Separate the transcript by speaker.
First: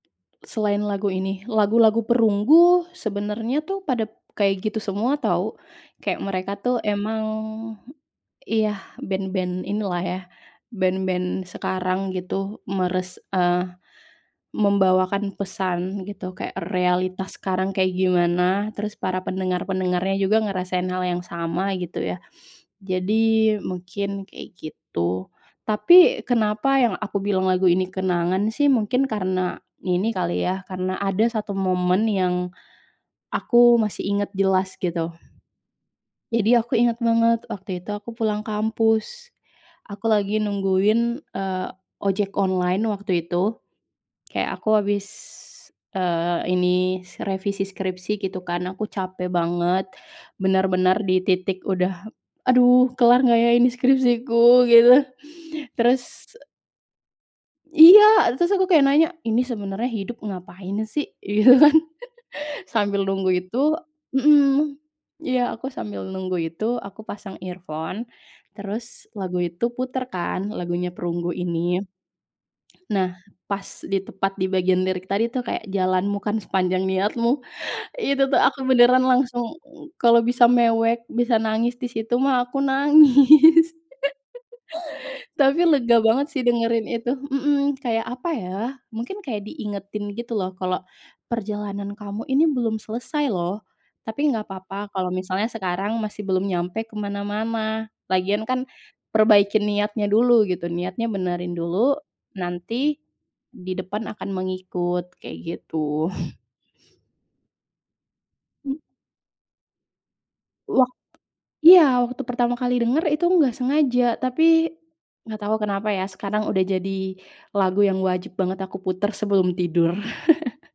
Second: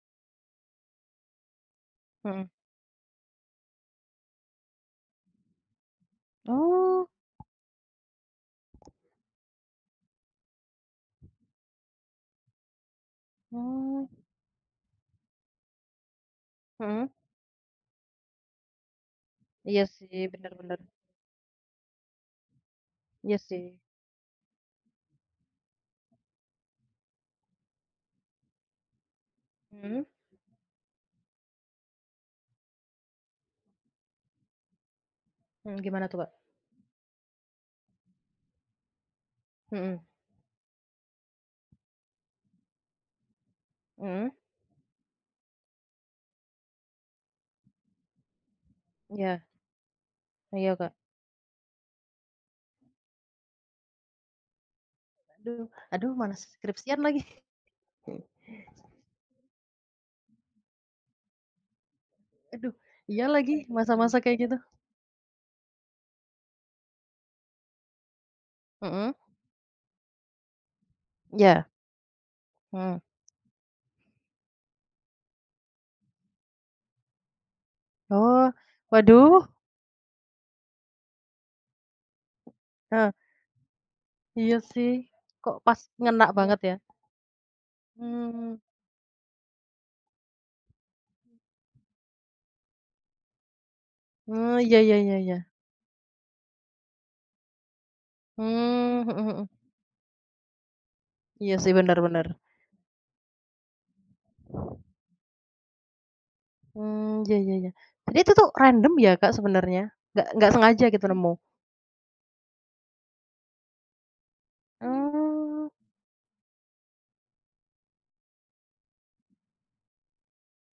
Speaker 1: Selain lagu ini. Lagu-lagu
Speaker 2: Hmm.
Speaker 1: Perunggu, sebenarnya, tuh, pada kayak gitu semua, tahu. Kayak mereka, tuh,
Speaker 2: Oh.
Speaker 1: emang, iya, band-band inilah, ya, band-band sekarang, gitu, meres eee,
Speaker 2: Oh.
Speaker 1: membawakan pesan, gitu. Kayak
Speaker 2: Hmm.
Speaker 1: realitas sekarang kayak gimana, terus para
Speaker 2: Iya, sih,
Speaker 1: pendengar-pendengarnya juga
Speaker 2: benar benar.
Speaker 1: ngerasain hal yang sama, gitu, ya.
Speaker 2: Iya,
Speaker 1: Jadi,
Speaker 2: sih.
Speaker 1: mungkin kayak gitu. Tapi, kenapa yang aku bilang lagu ini kenangan, sih, mungkin karena
Speaker 2: Mmm.
Speaker 1: ini kali, ya, karena ada 1 momen yang, aku masih ingat jelas, gitu.
Speaker 2: Mmm, gimana tuh, Kak?
Speaker 1: Jadi, aku ingat banget, waktu itu, aku pulang kampus,
Speaker 2: Hmm.
Speaker 1: aku lagi nungguin, eee, ojek online waktu itu.
Speaker 2: Mhm.
Speaker 1: Kayak aku habis, eee, ini, revisi skripsi, gitu, kan. Aku capek
Speaker 2: Iya.
Speaker 1: banget,
Speaker 2: Oh, iya, Kak.
Speaker 1: benar-benar di titik udah, "Aduh, kelar enggak, ya, ini skripsiku?" Gitu.
Speaker 2: Aduh aduh,
Speaker 1: Terus
Speaker 2: malas skripsian lagi.
Speaker 1: Iya. Terus, aku kayak nanya, "Ini sebenarnya hidup ngapain, sih?" Gitu, kan.
Speaker 2: Aduh,
Speaker 1: Sambil
Speaker 2: iya
Speaker 1: nunggu
Speaker 2: lagi,
Speaker 1: itu,
Speaker 2: masa-masa kayak gitu.
Speaker 1: mhm, iya, aku sambil nunggu itu, aku pasang earphone, terus
Speaker 2: Mhm.
Speaker 1: lagu itu putar, kan, lagunya Perunggu
Speaker 2: Iya.
Speaker 1: ini.
Speaker 2: Mmm.
Speaker 1: Nah, pas di tepat di bagian lirik tadi, tuh, kayak, "Jalanmu kan sepanjang niatmu", itu, tuh,
Speaker 2: Oh,
Speaker 1: aku beneran
Speaker 2: waduh.
Speaker 1: langsung, kalau bisa mewek, bisa nangis di situ, mah, aku
Speaker 2: Heeh.
Speaker 1: nangis.
Speaker 2: Iya, sih. Kok,
Speaker 1: Tapi,
Speaker 2: pas
Speaker 1: lega
Speaker 2: ngena
Speaker 1: banget, sih,
Speaker 2: banget, ya?
Speaker 1: dengerin itu. Mhm, kayak apa ya,
Speaker 2: Mmm.
Speaker 1: mungkin kayak diingetin, gitu loh, kalau perjalanan kamu ini belum selesai, loh. Tapi, enggak
Speaker 2: Oh, iya
Speaker 1: apa-apa,
Speaker 2: iya
Speaker 1: kalau
Speaker 2: iya iya.
Speaker 1: misalnya sekarang masih belum nyampe ke mana-mana. Lagian, kan,
Speaker 2: Mmm, mhm mhm.
Speaker 1: perbaikin niatnya dulu, gitu. Niatnya
Speaker 2: Iya
Speaker 1: benerin
Speaker 2: sih, benar
Speaker 1: dulu,
Speaker 2: benar.
Speaker 1: nanti, di depan akan mengikut, kayak gitu.
Speaker 2: Mmm, iya iya iya. Tapi, itu, tuh,
Speaker 1: Mmm.
Speaker 2: random, ya, Kak, sebenarnya? Enggak enggak sengaja,
Speaker 1: Wak
Speaker 2: gitu, nemu?
Speaker 1: iya, waktu pertama kali denger, itu enggak sengaja. Tapi, enggak tahu
Speaker 2: Oh.
Speaker 1: kenapa, ya, sekarang udah jadi lagu yang wajib banget aku putar sebelum tidur.